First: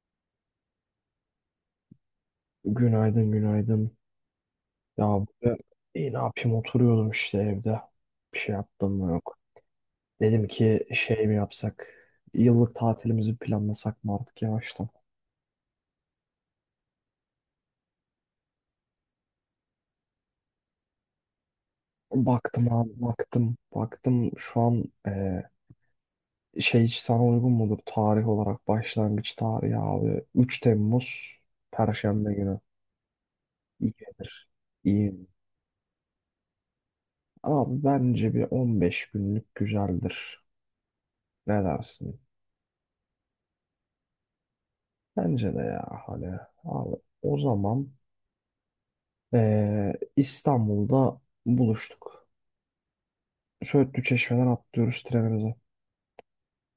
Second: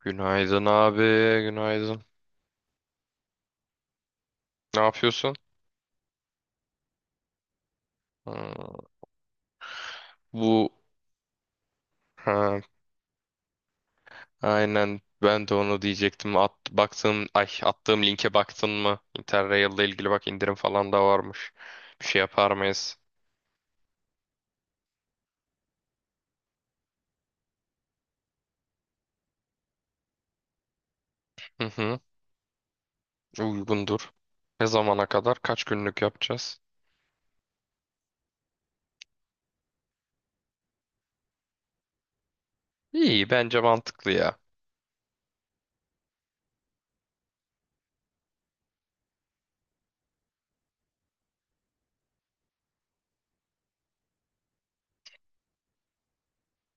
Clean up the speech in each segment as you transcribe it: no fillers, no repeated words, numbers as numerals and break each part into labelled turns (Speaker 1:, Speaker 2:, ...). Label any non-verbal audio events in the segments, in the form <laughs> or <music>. Speaker 1: Günaydın abi, günaydın.
Speaker 2: Günaydın, günaydın.
Speaker 1: Ne
Speaker 2: Ya
Speaker 1: yapıyorsun?
Speaker 2: burada iyi ne yapayım oturuyordum işte evde. Bir şey
Speaker 1: Hmm.
Speaker 2: yaptım mı yok. Dedim
Speaker 1: Bu,
Speaker 2: ki şey mi yapsak?
Speaker 1: ha,
Speaker 2: Yıllık tatilimizi planlasak mı artık yavaştan?
Speaker 1: aynen ben de onu diyecektim. At, baktım, ay attığım linke baktın mı? Interrail'le ilgili bak indirim falan da varmış. Bir şey yapar
Speaker 2: Baktım abi
Speaker 1: mıyız?
Speaker 2: baktım. Baktım şu an şey hiç sana uygun mudur tarih olarak başlangıç tarihi abi. 3 Temmuz
Speaker 1: Hı hı,
Speaker 2: Perşembe günü. İyi
Speaker 1: uygundur.
Speaker 2: gelir.
Speaker 1: Ne zamana
Speaker 2: İyi.
Speaker 1: kadar? Kaç günlük yapacağız?
Speaker 2: Abi bence bir 15 günlük güzeldir. Ne dersin?
Speaker 1: İyi, bence mantıklı ya.
Speaker 2: Bence de ya hani abi o zaman İstanbul'da buluştuk. Söğütlü Çeşme'den atlıyoruz trenimize.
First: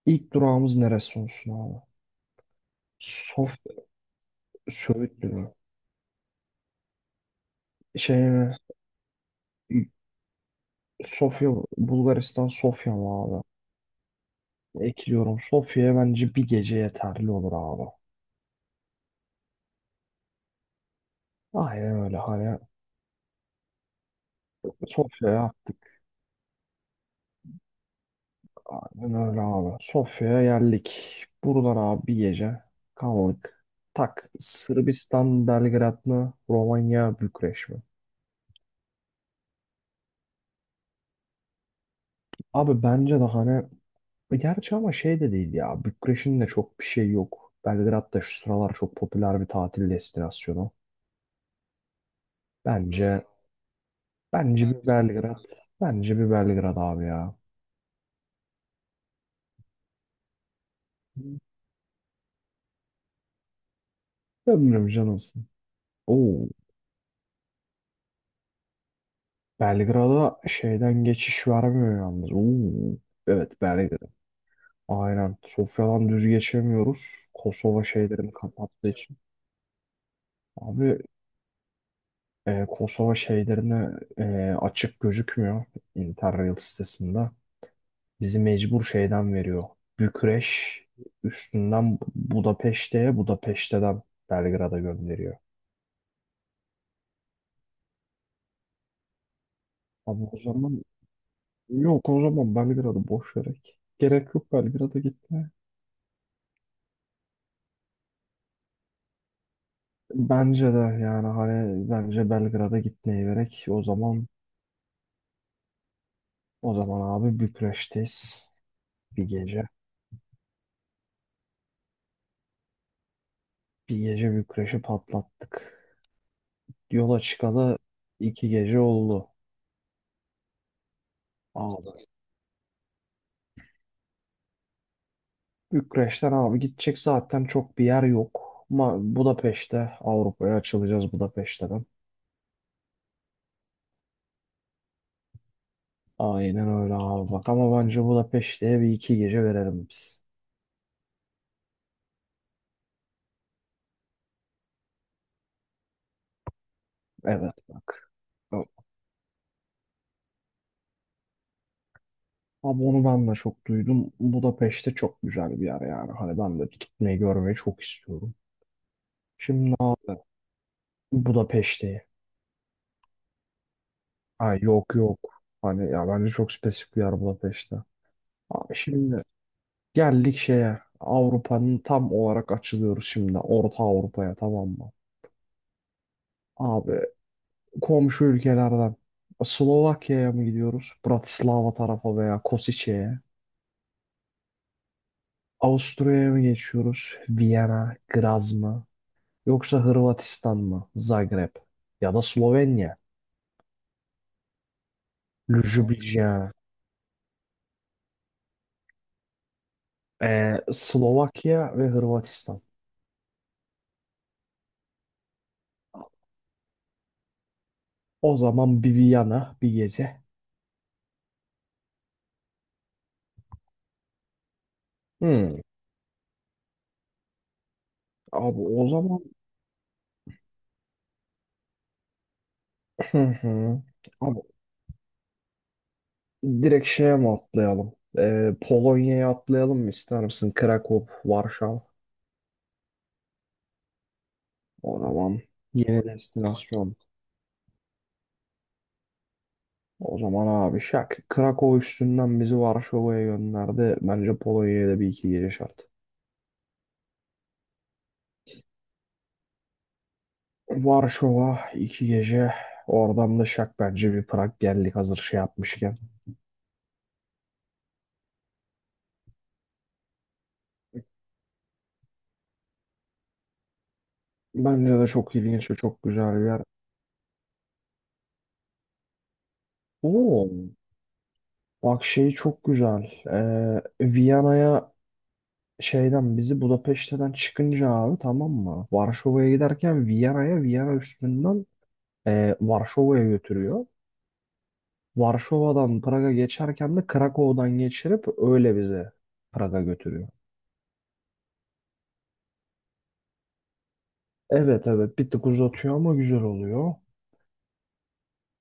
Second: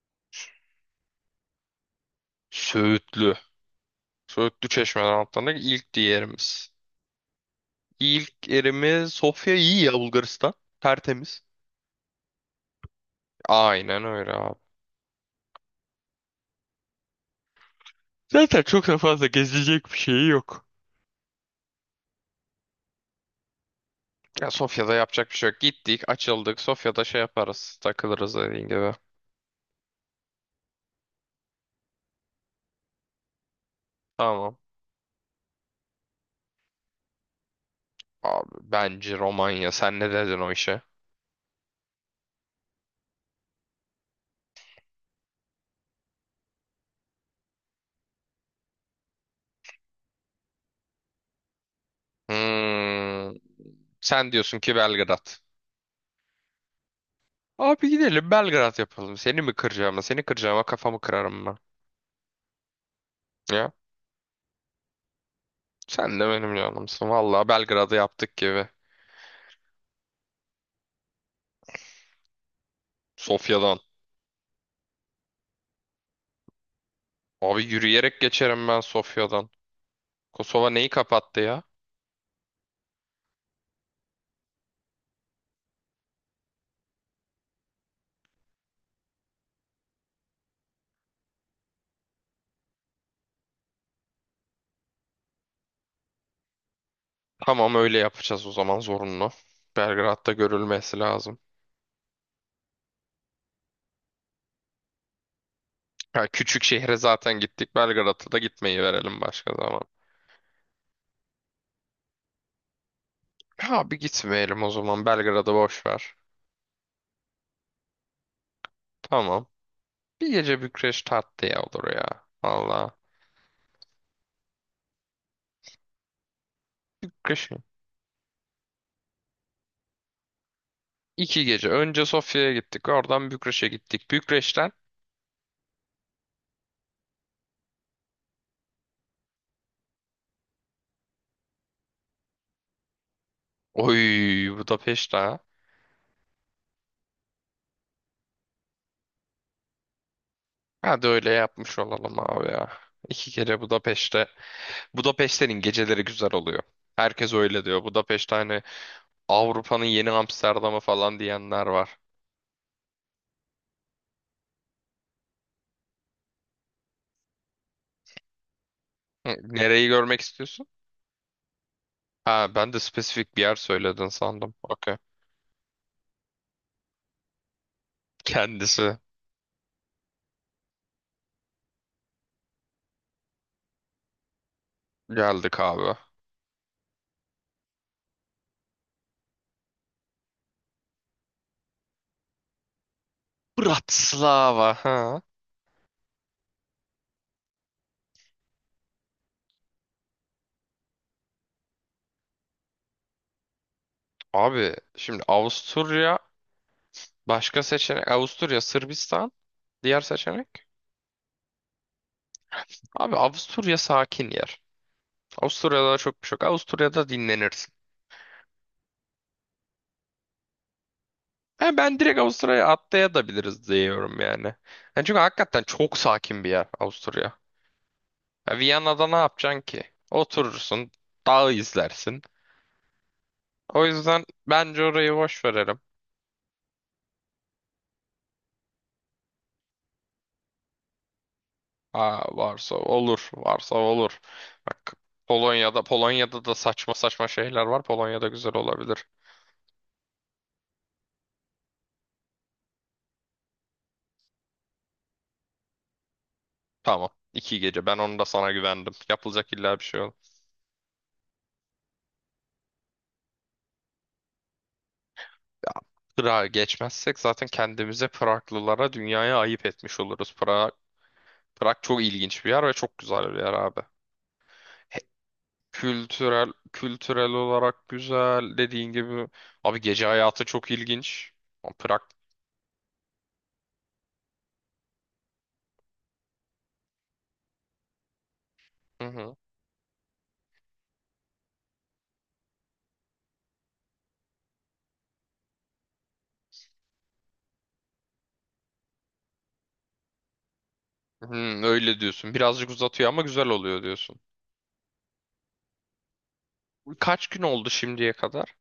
Speaker 2: İlk durağımız neresi olsun abi?
Speaker 1: Söğütlü.
Speaker 2: Sof
Speaker 1: Söğütlü Çeşme'den
Speaker 2: Söğütlü mü?
Speaker 1: atlandık. İlk yerimiz.
Speaker 2: Şey
Speaker 1: İlk
Speaker 2: mi?
Speaker 1: yerimiz Sofya iyi ya, Bulgaristan. Tertemiz.
Speaker 2: Sofya, Bulgaristan Sofya mı abi?
Speaker 1: Aynen öyle abi.
Speaker 2: Ekliyorum. Sofya'ya bence bir gece yeterli olur abi.
Speaker 1: Zaten çok da fazla gezilecek bir şey yok.
Speaker 2: Aynen öyle hani.
Speaker 1: Ya Sofya'da yapacak bir
Speaker 2: Sofya'ya
Speaker 1: şey yok.
Speaker 2: attık.
Speaker 1: Gittik, açıldık. Sofya'da şey yaparız. Takılırız dediğin gibi.
Speaker 2: Aynen öyle abi. Sofya'ya geldik. Buradan abi bir gece kaldık. Tak.
Speaker 1: Tamam.
Speaker 2: Sırbistan, Belgrad mı? Romanya, Bükreş mi?
Speaker 1: Abi bence Romanya. Sen ne dedin o işe?
Speaker 2: Abi bence de hani gerçi ama şey de değil ya. Bükreş'in de çok bir şey yok. Belgrad da şu sıralar çok popüler bir tatil destinasyonu. Bence
Speaker 1: Hmm, sen diyorsun
Speaker 2: bence
Speaker 1: ki
Speaker 2: bir
Speaker 1: Belgrad.
Speaker 2: Belgrad. Bence bir Belgrad abi ya.
Speaker 1: Abi gidelim Belgrad yapalım. Seni mi kıracağım? Seni kıracağıma kafamı kırarım ben. Ya
Speaker 2: Ömrüm canımsın.
Speaker 1: sen de
Speaker 2: Oo,
Speaker 1: benim canımsın. Vallahi Belgrad'ı yaptık gibi.
Speaker 2: Belgrad'a şeyden geçiş vermiyor yalnız. Oo, evet
Speaker 1: Sofya'dan.
Speaker 2: Belgrad. Aynen. Sofya'dan düz geçemiyoruz.
Speaker 1: Abi
Speaker 2: Kosova
Speaker 1: yürüyerek
Speaker 2: şeylerini
Speaker 1: geçerim ben
Speaker 2: kapattığı için.
Speaker 1: Sofya'dan. Kosova neyi
Speaker 2: Abi
Speaker 1: kapattı ya?
Speaker 2: Kosova şeylerine açık gözükmüyor Interrail sitesinde. Bizi mecbur şeyden veriyor. Bükreş üstünden Budapeşte'ye, Budapeşte'den Belgrad'a gönderiyor.
Speaker 1: Tamam öyle yapacağız o zaman, zorunlu.
Speaker 2: Abi
Speaker 1: Belgrad'da
Speaker 2: o zaman
Speaker 1: görülmesi lazım.
Speaker 2: yok o zaman Belgrad'ı boş vererek. Gerek yok Belgrad'a gitmeye.
Speaker 1: Ha, küçük şehre zaten gittik. Belgrad'a da gitmeyi verelim başka zaman.
Speaker 2: Bence de yani hani bence Belgrad'a gitmeyi gerek. O
Speaker 1: Ha bir
Speaker 2: zaman
Speaker 1: gitmeyelim o zaman. Belgrad'ı boş ver.
Speaker 2: o zaman abi Bükreş'teyiz bir
Speaker 1: Tamam.
Speaker 2: gece.
Speaker 1: Bir gece Bükreş tatlıya olur ya. Valla.
Speaker 2: Bir gece Bükreş'i patlattık. Yola
Speaker 1: Bükreş mi?
Speaker 2: çıkalı 2 gece oldu.
Speaker 1: İki gece.
Speaker 2: Abi
Speaker 1: Önce Sofya'ya gittik. Oradan Bükreş'e gittik. Bükreş'ten.
Speaker 2: Bükreş'ten abi gidecek zaten çok bir yer yok. Budapeşte Avrupa'ya açılacağız Budapeşte'den.
Speaker 1: Oy, Budapeşte ha.
Speaker 2: Aynen öyle abi bak ama bence Budapeşte'ye bir iki gece verelim biz.
Speaker 1: Hadi öyle yapmış olalım abi ya. İki gece Budapeşte. Budapeşte'nin geceleri güzel oluyor. Herkes
Speaker 2: Evet
Speaker 1: öyle diyor.
Speaker 2: bak.
Speaker 1: Budapeşte hani Avrupa'nın yeni Amsterdam'ı falan diyenler var.
Speaker 2: Abi onu ben de çok duydum. Budapeşte çok güzel bir yer yani. Hani ben de gitmeyi görmeyi çok istiyorum.
Speaker 1: Hı,
Speaker 2: Şimdi
Speaker 1: nereyi
Speaker 2: abi
Speaker 1: görmek istiyorsun?
Speaker 2: Budapeşte'yi.
Speaker 1: Ha ben de spesifik bir yer söyledin sandım.
Speaker 2: Ay yok
Speaker 1: Okey.
Speaker 2: yok. Hani ya bence çok spesifik bir yer Budapeşte. Abi
Speaker 1: Kendisi
Speaker 2: şimdi geldik şeye. Avrupa'nın tam olarak açılıyoruz şimdi. Orta Avrupa'ya tamam mı?
Speaker 1: geldik abi.
Speaker 2: Abi komşu ülkelerden Slovakya'ya mı gidiyoruz? Bratislava tarafa veya Kosice'ye.
Speaker 1: Bratislava. Ha.
Speaker 2: Avusturya'ya mı geçiyoruz? Viyana, Graz mı? Yoksa Hırvatistan mı? Zagreb. Ya da Slovenya.
Speaker 1: Abi şimdi Avusturya
Speaker 2: Ljubljana.
Speaker 1: başka seçenek. Avusturya, Sırbistan diğer seçenek.
Speaker 2: Slovakya ve Hırvatistan.
Speaker 1: Abi Avusturya sakin yer. Avusturya'da çok bir şey yok. Avusturya'da dinlenirsin.
Speaker 2: O zaman bir Viyana bir gece.
Speaker 1: Ha, ben direkt Avusturya'ya atlayabiliriz diyorum yani. Yani çünkü
Speaker 2: Hmm.
Speaker 1: hakikaten çok sakin bir yer Avusturya. Ya
Speaker 2: Abi o
Speaker 1: Viyana'da ne
Speaker 2: zaman.
Speaker 1: yapacaksın ki? Oturursun, dağı izlersin.
Speaker 2: Hı hı.
Speaker 1: O yüzden
Speaker 2: Abi
Speaker 1: bence orayı boş verelim.
Speaker 2: direkt şeye mi atlayalım? Polonya'ya atlayalım mı ister misin? Krakow, Varşova.
Speaker 1: Aa, varsa olur, varsa olur. Bak
Speaker 2: O zaman
Speaker 1: Polonya'da,
Speaker 2: yeni
Speaker 1: Polonya'da da saçma
Speaker 2: destinasyon.
Speaker 1: saçma şeyler var. Polonya'da güzel olabilir.
Speaker 2: O zaman abi şak. Krakow üstünden bizi Varşova'ya gönderdi. Bence Polonya'ya da bir iki gece şart.
Speaker 1: Tamam, iki gece. Ben onu da sana güvendim. Yapılacak illa bir şey olur.
Speaker 2: Varşova 2 gece. Oradan da şak bence bir Prag geldik hazır şey yapmışken.
Speaker 1: Prag'a geçmezsek zaten kendimize, Praglılara, dünyaya ayıp etmiş oluruz. Prag çok ilginç bir yer ve çok güzel bir yer abi.
Speaker 2: Bence de çok ilginç ve çok güzel bir
Speaker 1: Kültürel
Speaker 2: yer.
Speaker 1: kültürel olarak güzel dediğin gibi. Abi gece hayatı
Speaker 2: Oo,
Speaker 1: çok ilginç. Ama Prag.
Speaker 2: bak şey çok güzel. Ee, Viyana'ya şeyden bizi Budapeşte'den çıkınca abi tamam mı?
Speaker 1: Hı hı.
Speaker 2: Varşova'ya giderken Viyana'ya Viyana üstünden Varşova'ya götürüyor. Varşova'dan Praga geçerken de Krakow'dan geçirip öyle bizi Praga götürüyor.
Speaker 1: Hı, öyle diyorsun. Birazcık uzatıyor ama güzel oluyor diyorsun.
Speaker 2: Evet evet bir tık uzatıyor ama güzel oluyor.
Speaker 1: Kaç gün oldu şimdiye kadar?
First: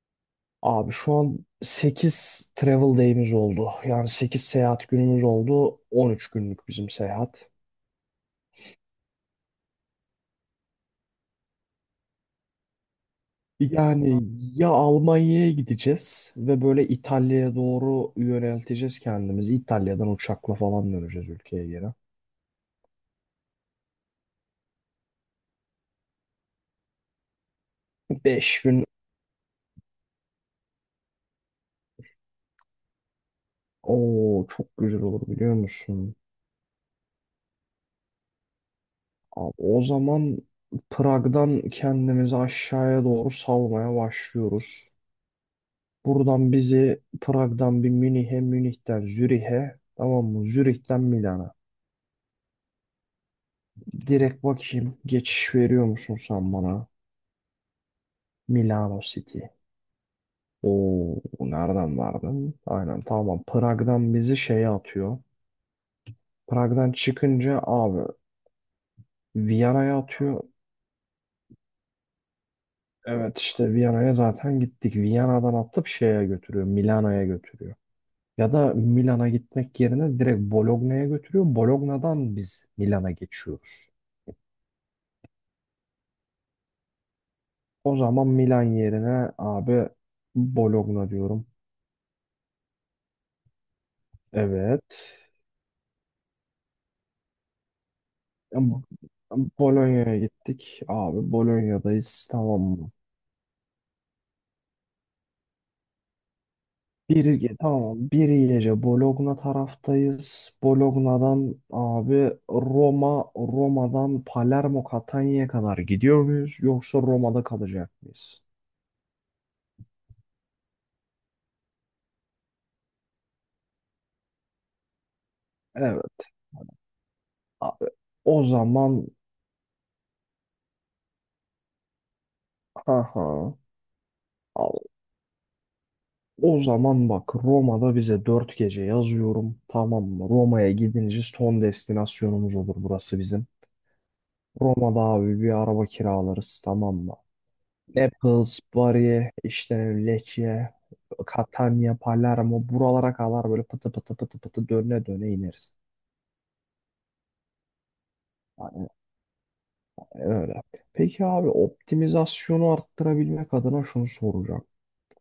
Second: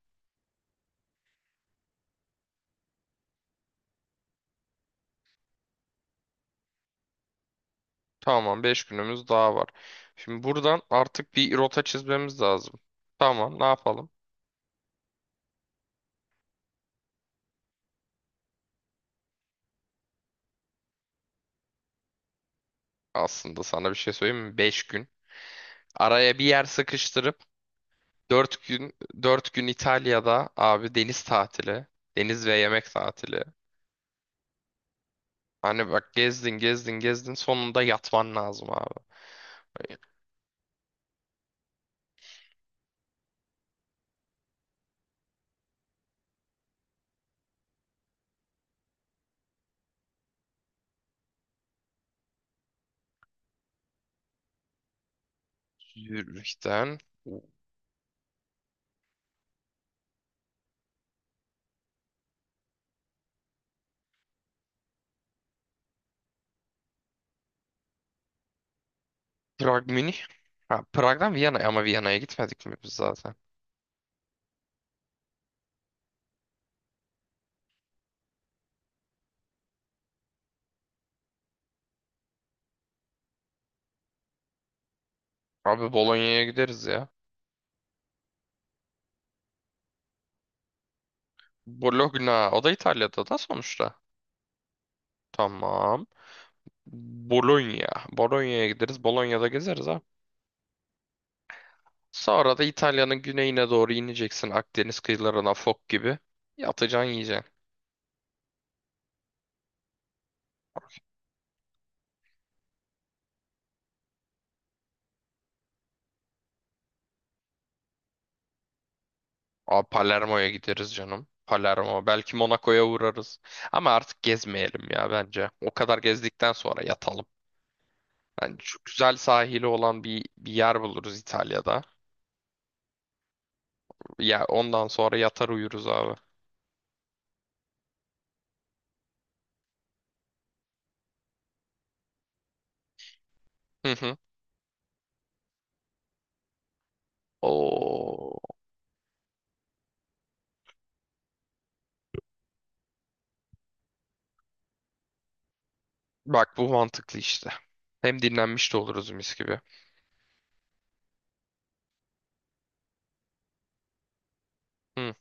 Speaker 2: Abi şu an 8 travel day'imiz oldu. Yani 8 seyahat günümüz oldu. 13 günlük bizim seyahat.
Speaker 1: Tamam, beş günümüz daha var. Şimdi buradan artık bir rota çizmemiz lazım. Tamam, ne yapalım?
Speaker 2: Yani ya Almanya'ya gideceğiz ve böyle İtalya'ya doğru yönelteceğiz kendimizi. İtalya'dan uçakla falan döneceğiz ülkeye geri.
Speaker 1: Aslında sana bir şey söyleyeyim mi? 5 gün. Araya bir yer sıkıştırıp
Speaker 2: Beş
Speaker 1: 4
Speaker 2: gün
Speaker 1: gün, 4 gün İtalya'da abi deniz tatili, deniz ve yemek tatili.
Speaker 2: o çok güzel olur biliyor
Speaker 1: Hani bak
Speaker 2: musun?
Speaker 1: gezdin gezdin gezdin sonunda yatman lazım abi.
Speaker 2: Abi o zaman Prag'dan kendimizi aşağıya doğru salmaya başlıyoruz. Buradan bizi Prag'dan bir Münih'e, Münih'ten Zürih'e, tamam mı? Zürih'ten Milana. Direkt bakayım geçiş veriyor musun sen bana?
Speaker 1: Zürih'ten
Speaker 2: Milano City. Oo, nereden verdin? Aynen tamam. Prag'dan bizi şeye atıyor. Prag'dan çıkınca abi
Speaker 1: Prag
Speaker 2: Viyana'ya
Speaker 1: Münih.
Speaker 2: atıyor.
Speaker 1: Ha, Prag'dan Viyana, ama Viyana'ya gitmedik mi biz zaten?
Speaker 2: Evet işte Viyana'ya zaten gittik. Viyana'dan atıp şeye götürüyor. Milano'ya götürüyor. Ya da Milan'a gitmek yerine direkt Bologna'ya götürüyor. Bologna'dan biz Milan'a geçiyoruz.
Speaker 1: Abi Bolonya'ya gideriz ya.
Speaker 2: O zaman Milan yerine abi Bologna diyorum.
Speaker 1: Bologna o da İtalya'da da sonuçta.
Speaker 2: Evet.
Speaker 1: Tamam. Bologna. Bolonya'ya
Speaker 2: Tamam.
Speaker 1: gideriz. Bolonya'da gezeriz ha.
Speaker 2: Bologna'ya gittik. Abi Bolonya'dayız.
Speaker 1: Sonra
Speaker 2: Tamam
Speaker 1: da
Speaker 2: mı?
Speaker 1: İtalya'nın güneyine doğru ineceksin Akdeniz kıyılarına fok gibi. Yatacaksın yiyeceksin.
Speaker 2: Bir, tamam bir gece Bologna taraftayız. Bologna'dan abi Roma, Roma'dan Palermo, Catania'ya kadar gidiyor muyuz? Yoksa Roma'da kalacak mıyız?
Speaker 1: Abi Palermo'ya gideriz canım. Palermo. Belki Monaco'ya uğrarız. Ama artık gezmeyelim ya bence. O kadar
Speaker 2: Evet
Speaker 1: gezdikten sonra yatalım.
Speaker 2: abi. O
Speaker 1: Yani şu
Speaker 2: zaman.
Speaker 1: güzel sahili olan bir yer buluruz İtalya'da.
Speaker 2: Aha.
Speaker 1: Ya ondan
Speaker 2: Al-
Speaker 1: sonra yatar uyuruz abi.
Speaker 2: O zaman bak Roma'da bize 4 gece yazıyorum. Tamam mı? Roma'ya gidince son destinasyonumuz olur burası bizim.
Speaker 1: Hı hı.
Speaker 2: Roma'da abi bir araba kiralarız tamam mı?
Speaker 1: Oo.
Speaker 2: Naples, Bari, işte Lecce, Catania, Palermo buralara kadar böyle pıtı pıtı pıtı pıtı döne döne ineriz.
Speaker 1: Bak bu mantıklı işte. Hem dinlenmiş de
Speaker 2: Yani
Speaker 1: oluruz mis gibi.
Speaker 2: öyle. Peki abi optimizasyonu arttırabilmek adına şunu soracağım.
Speaker 1: Hı.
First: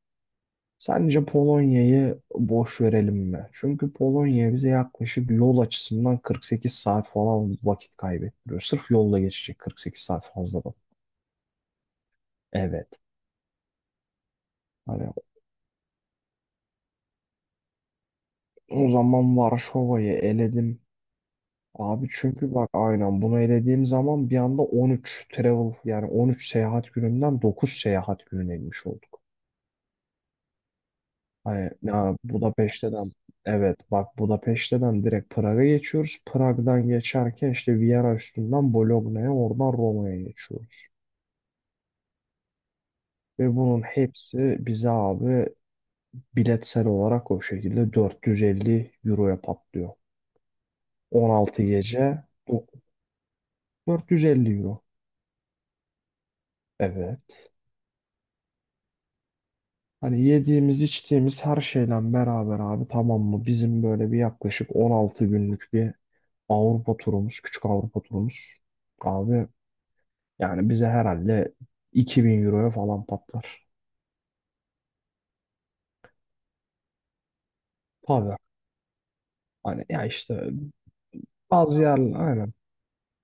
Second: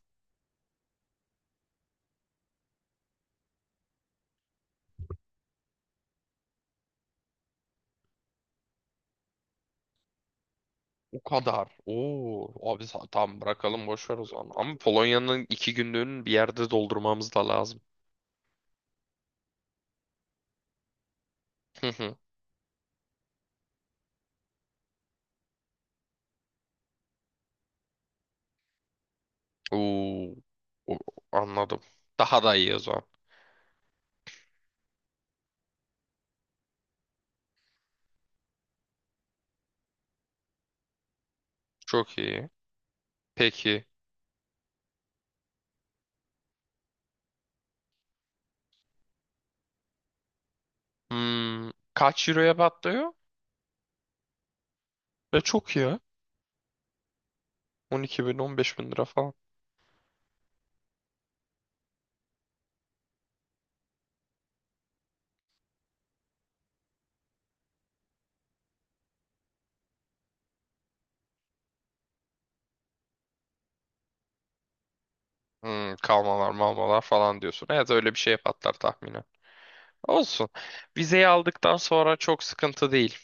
Speaker 2: Sence Polonya'yı boş verelim mi? Çünkü Polonya bize yaklaşık yol açısından 48 saat falan vakit kaybettiriyor. Sırf yolla geçecek 48 saat fazladan.
Speaker 1: O kadar. Oo.
Speaker 2: Evet.
Speaker 1: Tamam bırakalım boş ver o zaman. Ama
Speaker 2: Hani
Speaker 1: Polonya'nın iki günlüğünü bir yerde doldurmamız da lazım.
Speaker 2: o zaman Varşova'yı eledim. Abi
Speaker 1: <laughs>
Speaker 2: çünkü bak aynen bunu elediğim zaman bir anda 13 travel yani 13 seyahat gününden 9 seyahat gününe inmiş olduk.
Speaker 1: Oo, o-
Speaker 2: Hani
Speaker 1: anladım.
Speaker 2: ya
Speaker 1: Daha da iyi o zaman.
Speaker 2: Budapeşte'den evet bak Budapeşte'den direkt Prag'a geçiyoruz. Prag'dan geçerken işte Viyana üstünden Bologna'ya oradan Roma'ya geçiyoruz.
Speaker 1: Çok iyi.
Speaker 2: Ve bunun
Speaker 1: Peki.
Speaker 2: hepsi bize abi biletsel olarak o şekilde 450 euroya patlıyor. 16
Speaker 1: Hmm,
Speaker 2: gece
Speaker 1: kaç euroya patlıyor?
Speaker 2: 450 euro.
Speaker 1: Ve çok iyi, ha.
Speaker 2: Evet.
Speaker 1: 12 bin, 15 bin lira falan.
Speaker 2: Hani yediğimiz içtiğimiz her şeyle beraber abi tamam mı? Bizim böyle bir yaklaşık 16 günlük bir Avrupa turumuz, küçük Avrupa turumuz. Abi yani bize herhalde 2000 euroya falan patlar.
Speaker 1: Hmm, kalmalar malmalar falan diyorsun. Evet öyle bir
Speaker 2: Tabii.
Speaker 1: şeye patlar tahminen.
Speaker 2: Hani ya işte
Speaker 1: Olsun. Vizeyi aldıktan
Speaker 2: bazı
Speaker 1: sonra
Speaker 2: yerler
Speaker 1: çok
Speaker 2: aynen.
Speaker 1: sıkıntı değil.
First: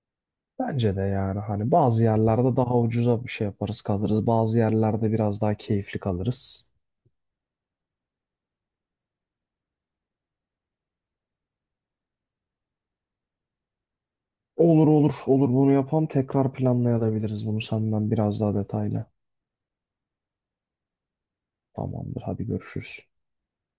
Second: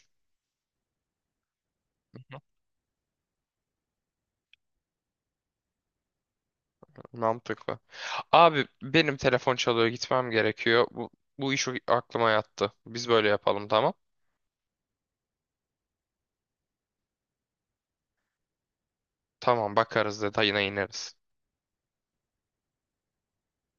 Speaker 2: Bence de yani hani bazı yerlerde daha ucuza bir şey yaparız kalırız. Bazı yerlerde biraz daha keyifli kalırız.
Speaker 1: Mantıklı. Abi benim telefon çalıyor gitmem gerekiyor. Bu iş aklıma yattı. Biz böyle yapalım tamam.
Speaker 2: Olur olur olur bunu yapalım. Tekrar planlayabiliriz bunu senden biraz daha detaylı.
Speaker 1: Tamam bakarız detayına ineriz.
Speaker 2: Tamamdır hadi görüşürüz.